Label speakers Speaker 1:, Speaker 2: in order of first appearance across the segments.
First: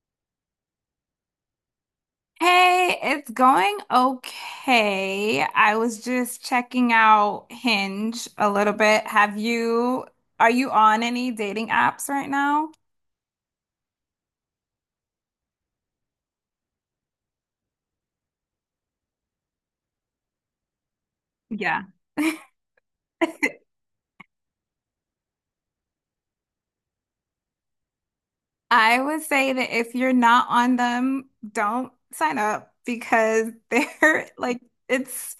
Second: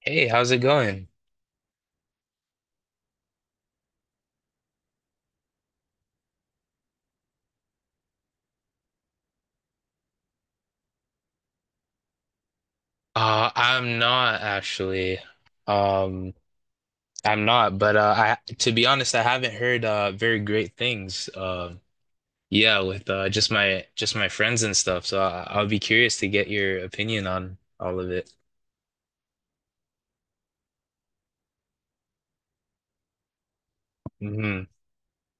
Speaker 1: Hey, how's it going?
Speaker 2: Hey, it's going okay. I was just checking out Hinge a little bit. Are you on any dating apps right now?
Speaker 1: I'm not actually. Um, I'm not, but I to be honest, I haven't heard very great things.
Speaker 2: Yeah.
Speaker 1: Yeah, with just my friends and stuff. So I'll be curious to get your opinion on all of it.
Speaker 2: I would say that if you're not on them, don't sign up because they're like
Speaker 1: Hmm.
Speaker 2: it's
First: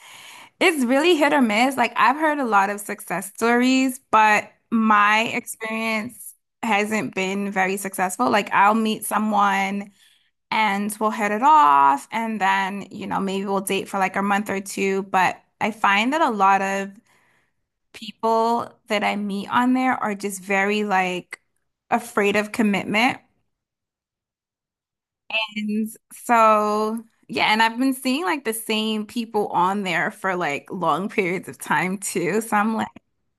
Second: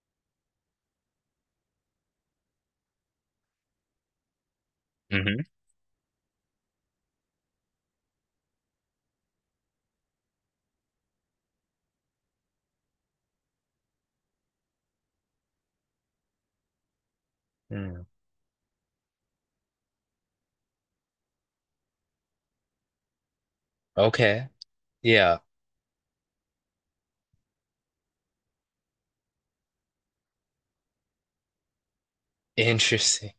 Speaker 2: it's really hit or miss. Like I've heard a lot of success stories, but my
Speaker 1: Hmm.
Speaker 2: experience hasn't been very successful. Like I'll meet someone and we'll hit it off, and then maybe we'll date for like a month or two, but I find that a lot of
Speaker 1: Mm.
Speaker 2: people that I meet on there are just very like afraid of commitment.
Speaker 1: Okay. Yeah.
Speaker 2: And so yeah, and I've been seeing like the same people on there for like long periods of time too, so I'm like
Speaker 1: Interesting.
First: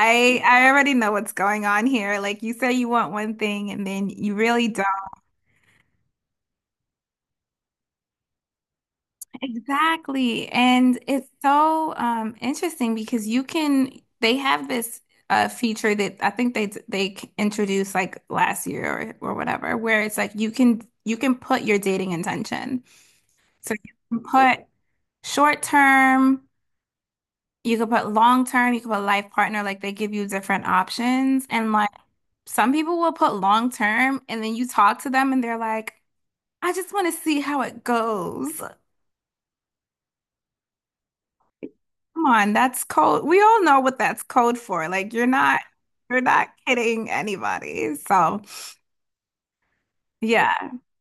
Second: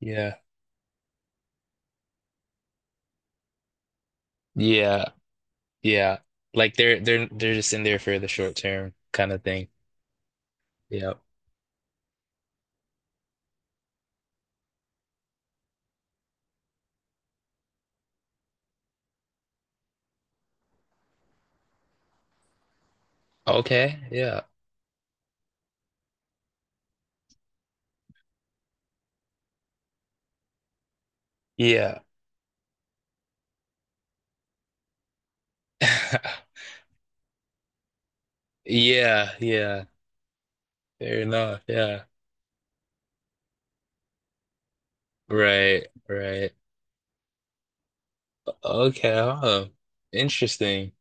Speaker 1: Yeah.
Speaker 2: I already know what's going on here. Like you say you want one thing and then you really don't.
Speaker 1: Yeah. Yeah. Like they're just in there for the short term kind of thing.
Speaker 2: Exactly. And
Speaker 1: Yeah.
Speaker 2: it's so interesting because they have this feature that I think they introduced like last year, or whatever, where it's like you can put your dating intention. So you
Speaker 1: Okay.
Speaker 2: can
Speaker 1: Yeah.
Speaker 2: put short term, you can put long term, you can put life partner, like they give you different options. And like
Speaker 1: Yeah.
Speaker 2: some people will put long term and then you talk to them and they're like, "I just want to see how it goes."
Speaker 1: Yeah, yeah. Fair enough. Yeah.
Speaker 2: Come on, that's code. We all know what that's code for. Like you're not
Speaker 1: Right,
Speaker 2: you're not
Speaker 1: right.
Speaker 2: kidding anybody. So,
Speaker 1: Okay, huh.
Speaker 2: yeah.
Speaker 1: Interesting.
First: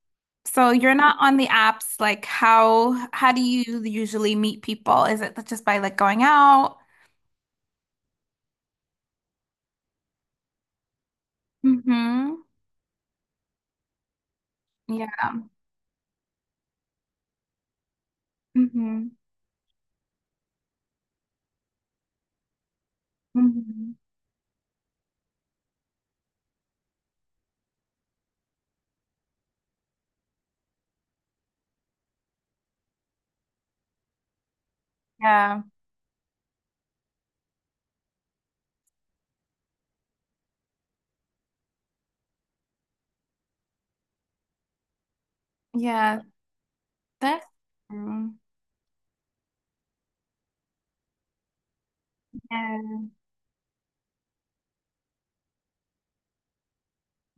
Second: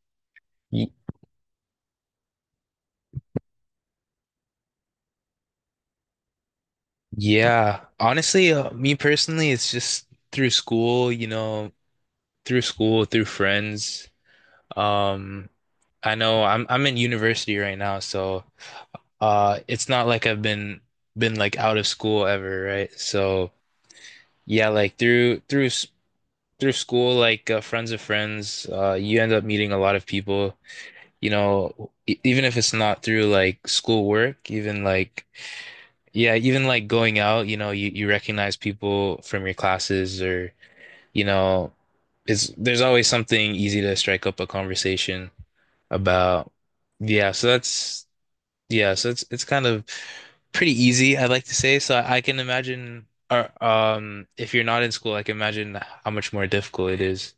Speaker 2: So
Speaker 1: Y-
Speaker 2: you're not on the apps. Like how do you usually meet people? Is it just by like going out?
Speaker 1: Yeah. Honestly, me personally, it's just through school,
Speaker 2: Mm-hmm.
Speaker 1: through school, through friends.
Speaker 2: Yeah.
Speaker 1: Um, I know I'm in university right now, so
Speaker 2: Mm-hmm.
Speaker 1: it's not like I've been like out of school ever, right? So
Speaker 2: Mm-hmm.
Speaker 1: yeah, like through school, like friends of friends, you end up meeting a lot of people you know, even if it's not through like schoolwork, even like,
Speaker 2: Yeah.
Speaker 1: yeah, even like going out, you know, you recognize people from your classes or, you know, there's always something easy to strike up a conversation
Speaker 2: Yeah.
Speaker 1: about. Yeah.
Speaker 2: That's true.
Speaker 1: Yeah. So it's kind of pretty easy, I'd like to say. So I can
Speaker 2: Yeah.
Speaker 1: imagine, or, if you're not in school, I can imagine how much more difficult it is.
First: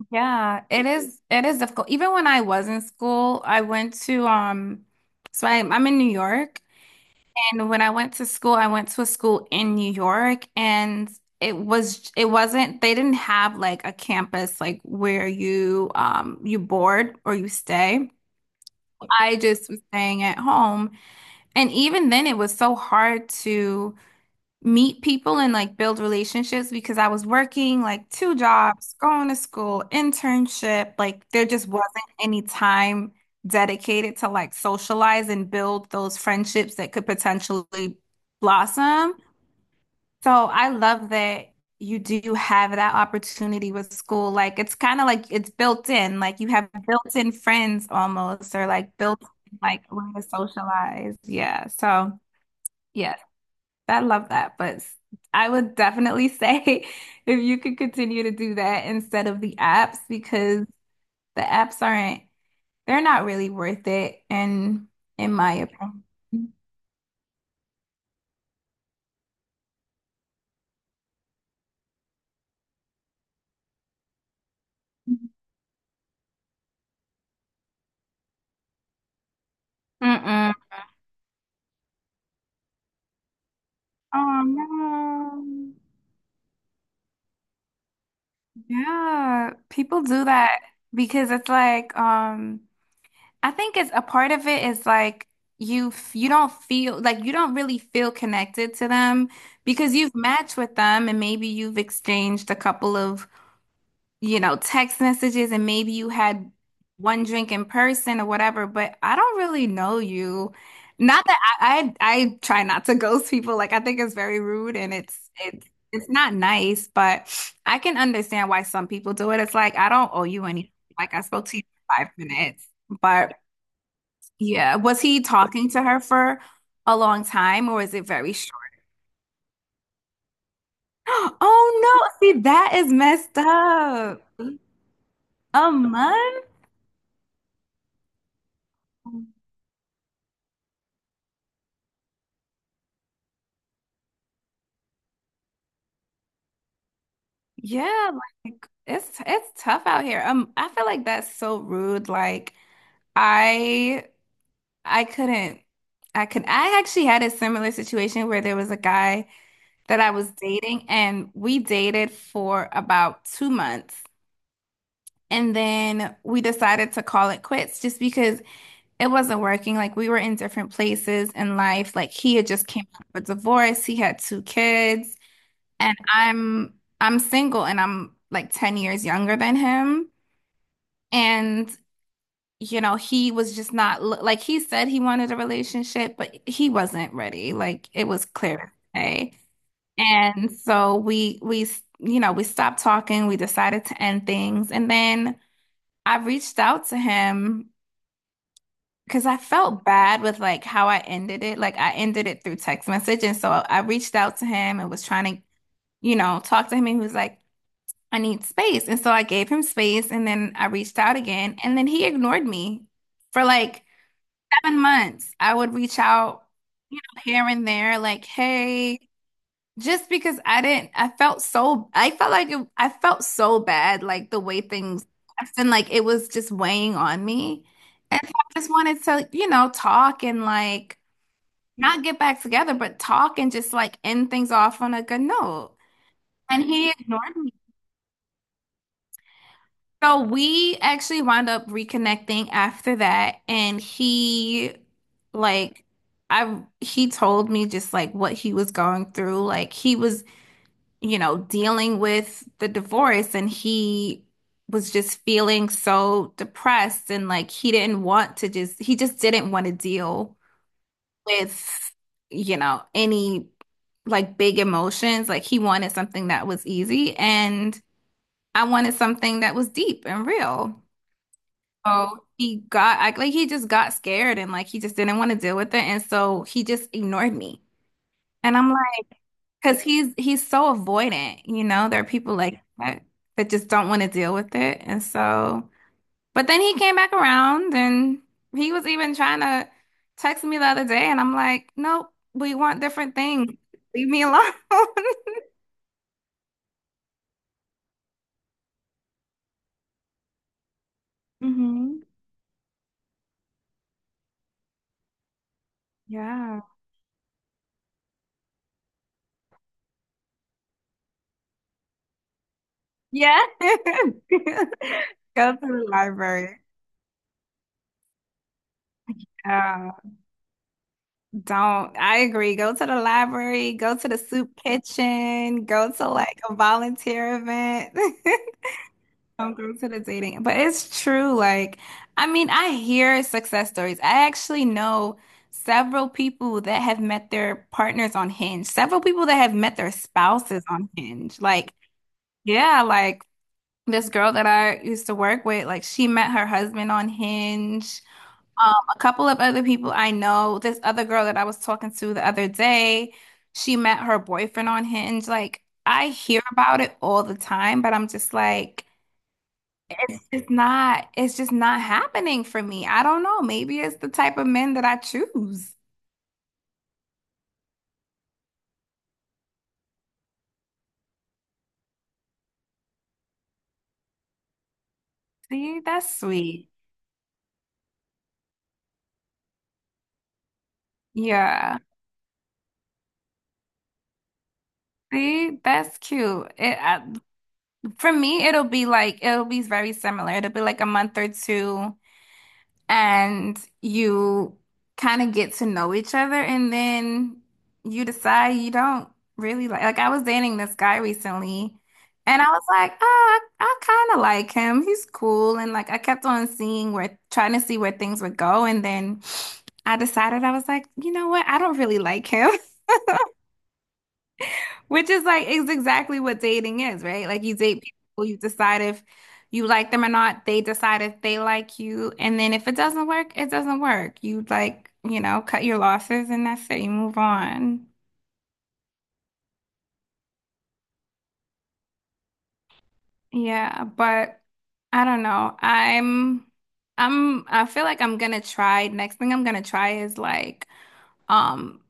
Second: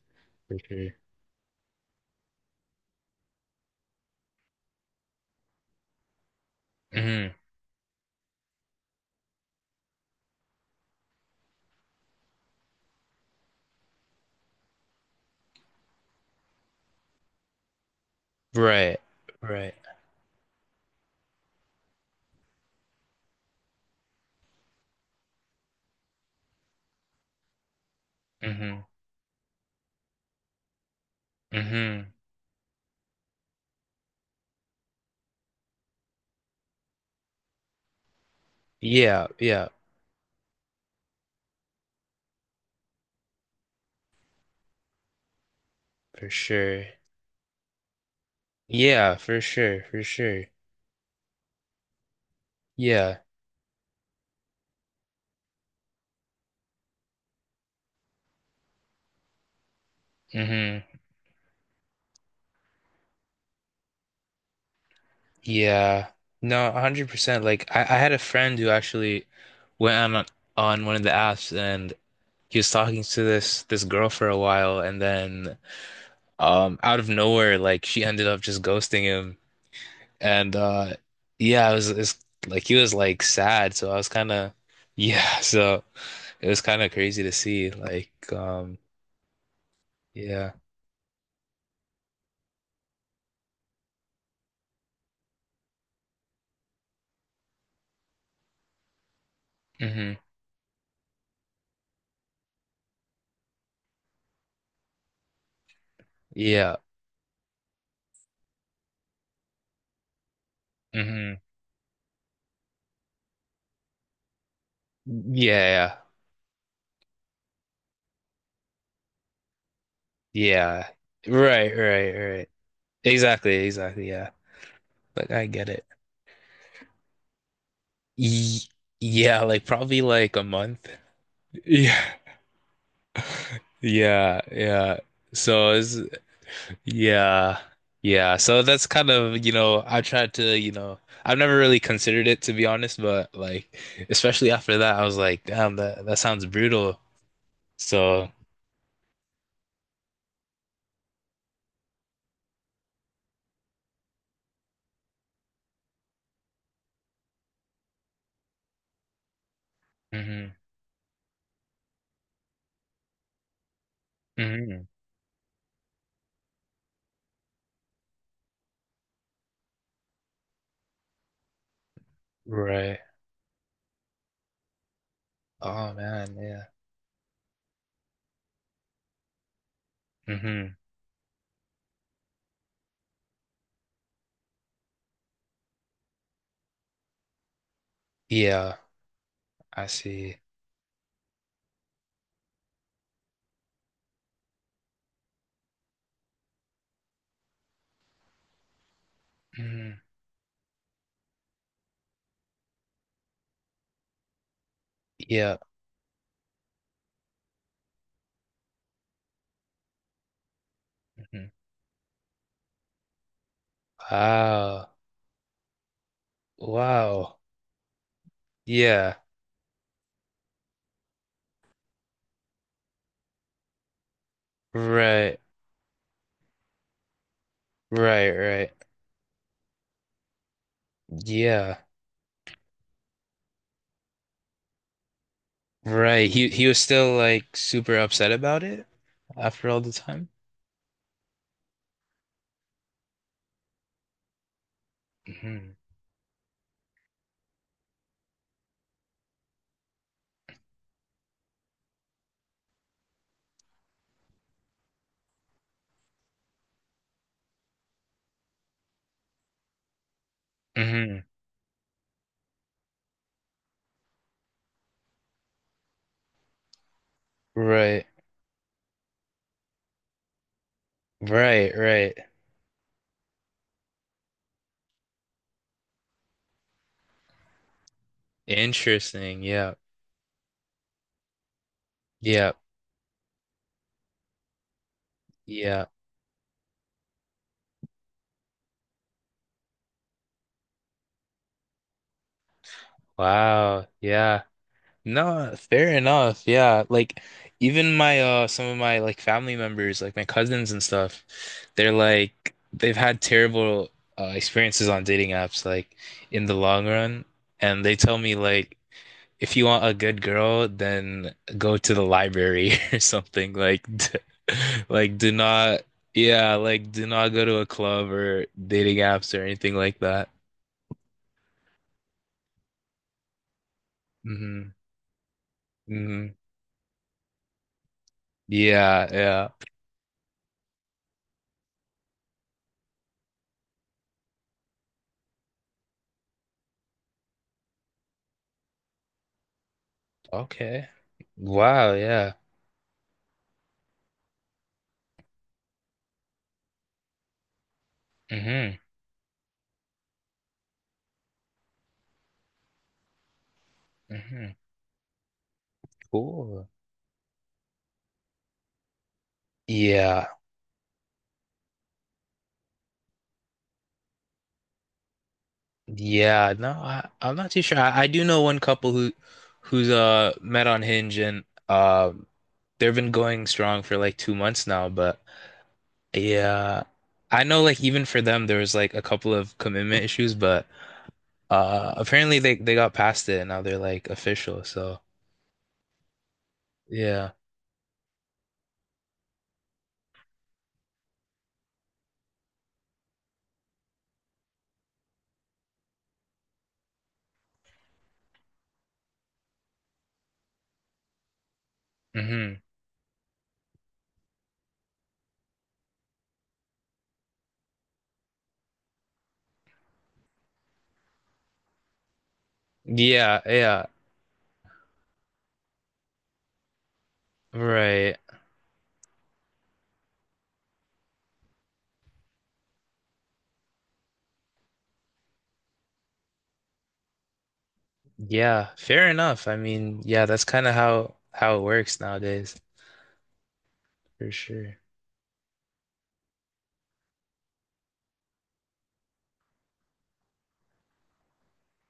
Speaker 1: For
Speaker 2: Yeah. It
Speaker 1: sure.
Speaker 2: is it is difficult. Even when I was in school, I went to so I, I'm in New York.
Speaker 1: Hmm.
Speaker 2: And when I went to school, I went to a school in New York, and it wasn't, they didn't have like a campus like where you board or you stay.
Speaker 1: Right.
Speaker 2: I just
Speaker 1: Right.
Speaker 2: was staying at home. And even then it was so hard to meet people and like build relationships because I was working like two
Speaker 1: Hmm.
Speaker 2: jobs, going to school, internship. Like there just wasn't
Speaker 1: Hmm.
Speaker 2: any time dedicated to like socialize and build those friendships that could potentially blossom.
Speaker 1: Yeah, yeah,
Speaker 2: So I love that you do have that opportunity with school. Like it's kind of like it's built in,
Speaker 1: for
Speaker 2: like you have
Speaker 1: sure.
Speaker 2: built-in friends almost, or like
Speaker 1: Yeah,
Speaker 2: built
Speaker 1: for sure,
Speaker 2: like a
Speaker 1: for
Speaker 2: way to
Speaker 1: sure.
Speaker 2: socialize. Yeah. So. Yeah.
Speaker 1: Yeah.
Speaker 2: I love that, but I would definitely say, if you could continue to do that instead of the apps, because
Speaker 1: Hmm.
Speaker 2: the apps aren't, they're not really worth it, in my opinion.
Speaker 1: Yeah. No, 100%. Like I had a friend who actually went on one of the apps and he was talking to this girl for a while and then out of nowhere like she ended up just ghosting him
Speaker 2: Mm-mm.
Speaker 1: and yeah, it's like he was like sad, so I was kind
Speaker 2: Oh
Speaker 1: of yeah,
Speaker 2: no.
Speaker 1: so it was kind of crazy to see like
Speaker 2: Yeah, people do
Speaker 1: yeah.
Speaker 2: that because it's like, I think it's a part of it is like you don't feel like you don't really feel connected to them because you've
Speaker 1: Hmm.
Speaker 2: matched with them and maybe you've exchanged a couple of text messages, and maybe you had
Speaker 1: Yeah.
Speaker 2: one drink in person or whatever, but I don't really know you. Not
Speaker 1: Hmm.
Speaker 2: that I try not to ghost people. Like I think it's very rude and it's it's
Speaker 1: Yeah.
Speaker 2: it's not nice, but I can understand why some people do it. It's like I don't owe you anything.
Speaker 1: Yeah.
Speaker 2: Like I spoke to you
Speaker 1: Right,
Speaker 2: for five
Speaker 1: right, right.
Speaker 2: minutes. But
Speaker 1: Exactly, exactly. Yeah.
Speaker 2: yeah, was he
Speaker 1: Like I get
Speaker 2: talking to
Speaker 1: it.
Speaker 2: her for a long time or is it very short?
Speaker 1: Y Yeah, like probably like a month.
Speaker 2: Oh
Speaker 1: Yeah.
Speaker 2: no, see that is messed up.
Speaker 1: Yeah, yeah. So
Speaker 2: A
Speaker 1: it's
Speaker 2: month?
Speaker 1: yeah. Yeah. So that's kind of, you know, I tried to, you know, I've never really considered it to be honest, but like especially after that I was like, damn, that that sounds brutal.
Speaker 2: Yeah,
Speaker 1: So,
Speaker 2: like it's tough out here. I feel like that's so rude. Like I I couldn't I could I actually had a similar situation where there was a guy that I was
Speaker 1: hmm,
Speaker 2: dating and we dated for about 2 months,
Speaker 1: hmm.
Speaker 2: and then we decided to call it quits just because it wasn't working. Like we were in different places in life. Like he had just came
Speaker 1: Right.
Speaker 2: out of a divorce, he had two kids,
Speaker 1: Oh
Speaker 2: and
Speaker 1: man, yeah.
Speaker 2: I'm single and I'm like 10 years younger than him.
Speaker 1: Hmm.
Speaker 2: And, he was just not like he said he wanted a relationship, but he wasn't ready. Like it was clear
Speaker 1: Yeah.
Speaker 2: as day.
Speaker 1: I see.
Speaker 2: And so we stopped talking, we decided to end things, and then I reached out to him because I felt
Speaker 1: Mm,
Speaker 2: bad with like how I ended it. Like I ended it through text message, and so I reached out to him and was trying to,
Speaker 1: yeah.
Speaker 2: you know, talk to him, and he was like, "I need space." And so I gave him space, and then I reached out
Speaker 1: Mhm.
Speaker 2: again, and then he ignored me for like seven
Speaker 1: Wow.
Speaker 2: months, I would reach out,
Speaker 1: Wow.
Speaker 2: here and there, like, "Hey,"
Speaker 1: Yeah.
Speaker 2: just because I didn't, I felt so bad, like the way things,
Speaker 1: Right.
Speaker 2: and like it was just weighing on me. And
Speaker 1: Right.
Speaker 2: so I just
Speaker 1: Right.
Speaker 2: wanted to, talk and like
Speaker 1: Yeah.
Speaker 2: not get back together, but talk and just like end things off on a good note.
Speaker 1: Right.
Speaker 2: And
Speaker 1: He was
Speaker 2: he
Speaker 1: still
Speaker 2: ignored
Speaker 1: like super upset about it after all the
Speaker 2: So
Speaker 1: time.
Speaker 2: we actually wound up reconnecting after that, and
Speaker 1: Hmm.
Speaker 2: like he told me just like what he was going through. Like he was, dealing with the divorce, and he was just feeling so depressed, and like he just didn't want to deal
Speaker 1: Hmm.
Speaker 2: with, any like big emotions. Like he wanted something that was easy, and
Speaker 1: Right.
Speaker 2: I wanted something that was deep and real.
Speaker 1: Right. Right.
Speaker 2: Oh, like he just got scared and like he just didn't want to deal with it, and so he just ignored me. And I'm like,
Speaker 1: Interesting. Yeah.
Speaker 2: because he's so avoidant, There are people
Speaker 1: Yeah.
Speaker 2: like that that just don't want to deal with it, and so.
Speaker 1: Yeah.
Speaker 2: But then he came back around, and he was even trying to text me the other day, and I'm like, nope, we want different things.
Speaker 1: Wow.
Speaker 2: Leave me
Speaker 1: Yeah.
Speaker 2: alone.
Speaker 1: No, fair enough. Yeah, like even my some of my like family members, like my cousins and stuff, they're
Speaker 2: Hmm.
Speaker 1: like they've had terrible experiences on dating apps like in the
Speaker 2: Yeah.
Speaker 1: long run, and they tell me like if you want a good girl, then go to the library or
Speaker 2: Yeah.
Speaker 1: something like d like do
Speaker 2: Go to
Speaker 1: not
Speaker 2: the
Speaker 1: yeah,
Speaker 2: library.
Speaker 1: like do not go to a club or dating apps or anything
Speaker 2: Yeah.
Speaker 1: like that.
Speaker 2: Don't, I agree. Go to the library, go to the soup
Speaker 1: Hmm.
Speaker 2: kitchen, go to
Speaker 1: Hmm.
Speaker 2: like a volunteer event.
Speaker 1: Yeah, yeah.
Speaker 2: Don't go to the dating. But it's true. Like, I mean, I hear success stories. I actually know several people that have met their partners on Hinge, several people that have met their spouses
Speaker 1: Okay.
Speaker 2: on Hinge. Like,
Speaker 1: Wow, yeah.
Speaker 2: yeah, like this girl that I used to work with, like, she met her husband on Hinge.
Speaker 1: Mm-hmm.
Speaker 2: A couple of other people I know, this other girl that I was talking to the other day, she met her
Speaker 1: Hmm.
Speaker 2: boyfriend on Hinge. Like, I hear
Speaker 1: Cool.
Speaker 2: about it all the time, but I'm just like,
Speaker 1: Yeah.
Speaker 2: it's just not happening for me. I don't know. Maybe it's the type of men that I choose.
Speaker 1: Yeah. No, I'm not too sure. I do know one couple who who's met on Hinge and they've been going strong for like 2 months now, but
Speaker 2: See, that's sweet.
Speaker 1: yeah. I know like even for them there was like a couple of commitment issues, but
Speaker 2: Yeah.
Speaker 1: apparently they got past it and now they're like official. So
Speaker 2: See, that's cute.
Speaker 1: yeah.
Speaker 2: For me, it'll be very similar. It'll be like a month or two. And you kind of get to know each other, and then you decide you don't really like I was dating this guy recently and I
Speaker 1: Hmm.
Speaker 2: was like, "Oh, I kind of like him. He's cool." And like I kept on seeing where trying to see where things would go, and then I decided I was like, "You know what? I don't really like him."
Speaker 1: Yeah, yeah.
Speaker 2: Which is exactly what dating is, right? Like you date
Speaker 1: Right.
Speaker 2: people, you decide if you like them or not, they decide if they like you, and then if it doesn't work, it doesn't work. You like, cut your losses and that's it. You move on.
Speaker 1: Yeah. Fair enough. I mean, yeah, that's kind of how it works nowadays.
Speaker 2: Yeah,
Speaker 1: For
Speaker 2: but
Speaker 1: sure.
Speaker 2: I don't know. I feel like I'm gonna try. Next thing I'm gonna try is um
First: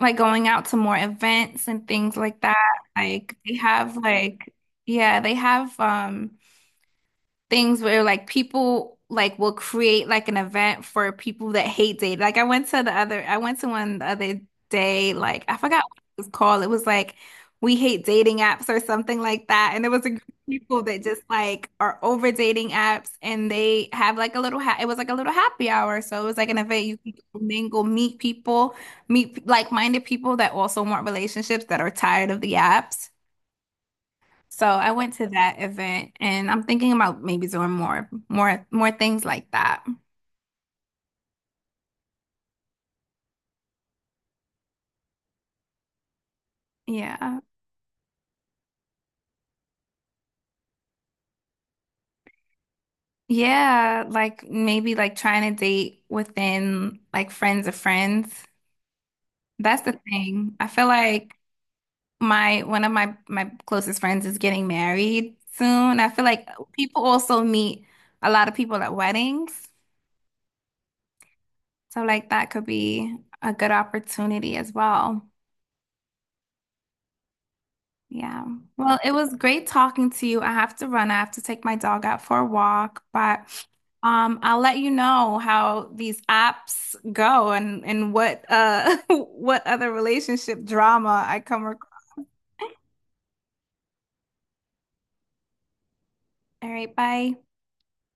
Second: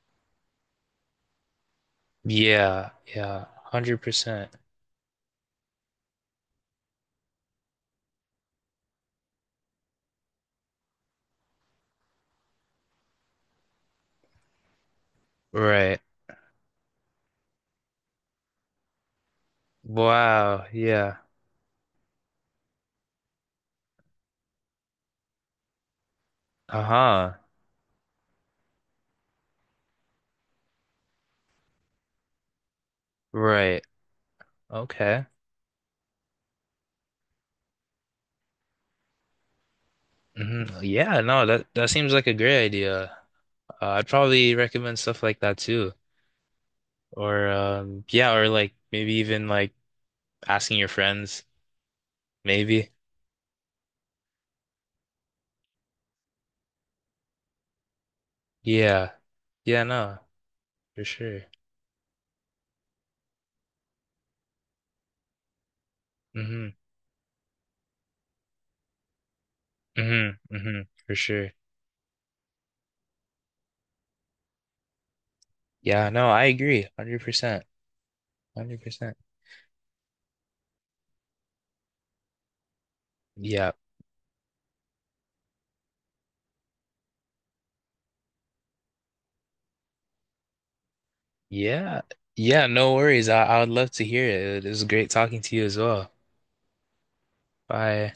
Speaker 2: like going out to more events and things like that.
Speaker 1: Yeah,
Speaker 2: Like
Speaker 1: yeah,
Speaker 2: they have
Speaker 1: 100%.
Speaker 2: like, yeah, they have things where like people like will create like an event for people that hate dating. Like I went to one the other day, like I forgot what
Speaker 1: Right.
Speaker 2: it was called. It was like "we hate dating apps" or something like that. And there was a group of
Speaker 1: Wow,
Speaker 2: people that
Speaker 1: yeah.
Speaker 2: just like are over dating apps, and they have like a little ha it was like a little happy hour. So it was like an event you can
Speaker 1: Uh-huh.
Speaker 2: go mingle, meet people, meet like-minded people that also want relationships that are tired of the apps.
Speaker 1: Right.
Speaker 2: So I went
Speaker 1: Okay.
Speaker 2: to that event and I'm thinking about maybe doing more, more, more things like that.
Speaker 1: Hmm. Yeah, no, that that seems like a great idea. I'd probably recommend stuff like that too.
Speaker 2: Yeah.
Speaker 1: Or yeah, or like maybe even like asking your friends, maybe.
Speaker 2: Yeah. Like maybe like trying to date within like friends of friends.
Speaker 1: Yeah.
Speaker 2: That's
Speaker 1: Yeah,
Speaker 2: the
Speaker 1: no,
Speaker 2: thing. I feel
Speaker 1: for
Speaker 2: like
Speaker 1: sure.
Speaker 2: one of my closest friends is getting married soon. I feel like
Speaker 1: Hmm.
Speaker 2: people also meet a lot of people at weddings.
Speaker 1: Hmm. Hmm. For sure.
Speaker 2: So like that could be a good opportunity as well.
Speaker 1: Yeah, no, I agree. 100%.
Speaker 2: Yeah. Well, it
Speaker 1: 100%.
Speaker 2: was great talking to you. I have to run. I have to take my dog out for a walk, but
Speaker 1: Yeah.
Speaker 2: I'll let you know how these apps go, and what what other relationship drama I come across.
Speaker 1: Yeah. Yeah, no worries. I would love to hear it. It was great talking to you as well.
Speaker 2: All right, bye.
Speaker 1: Bye.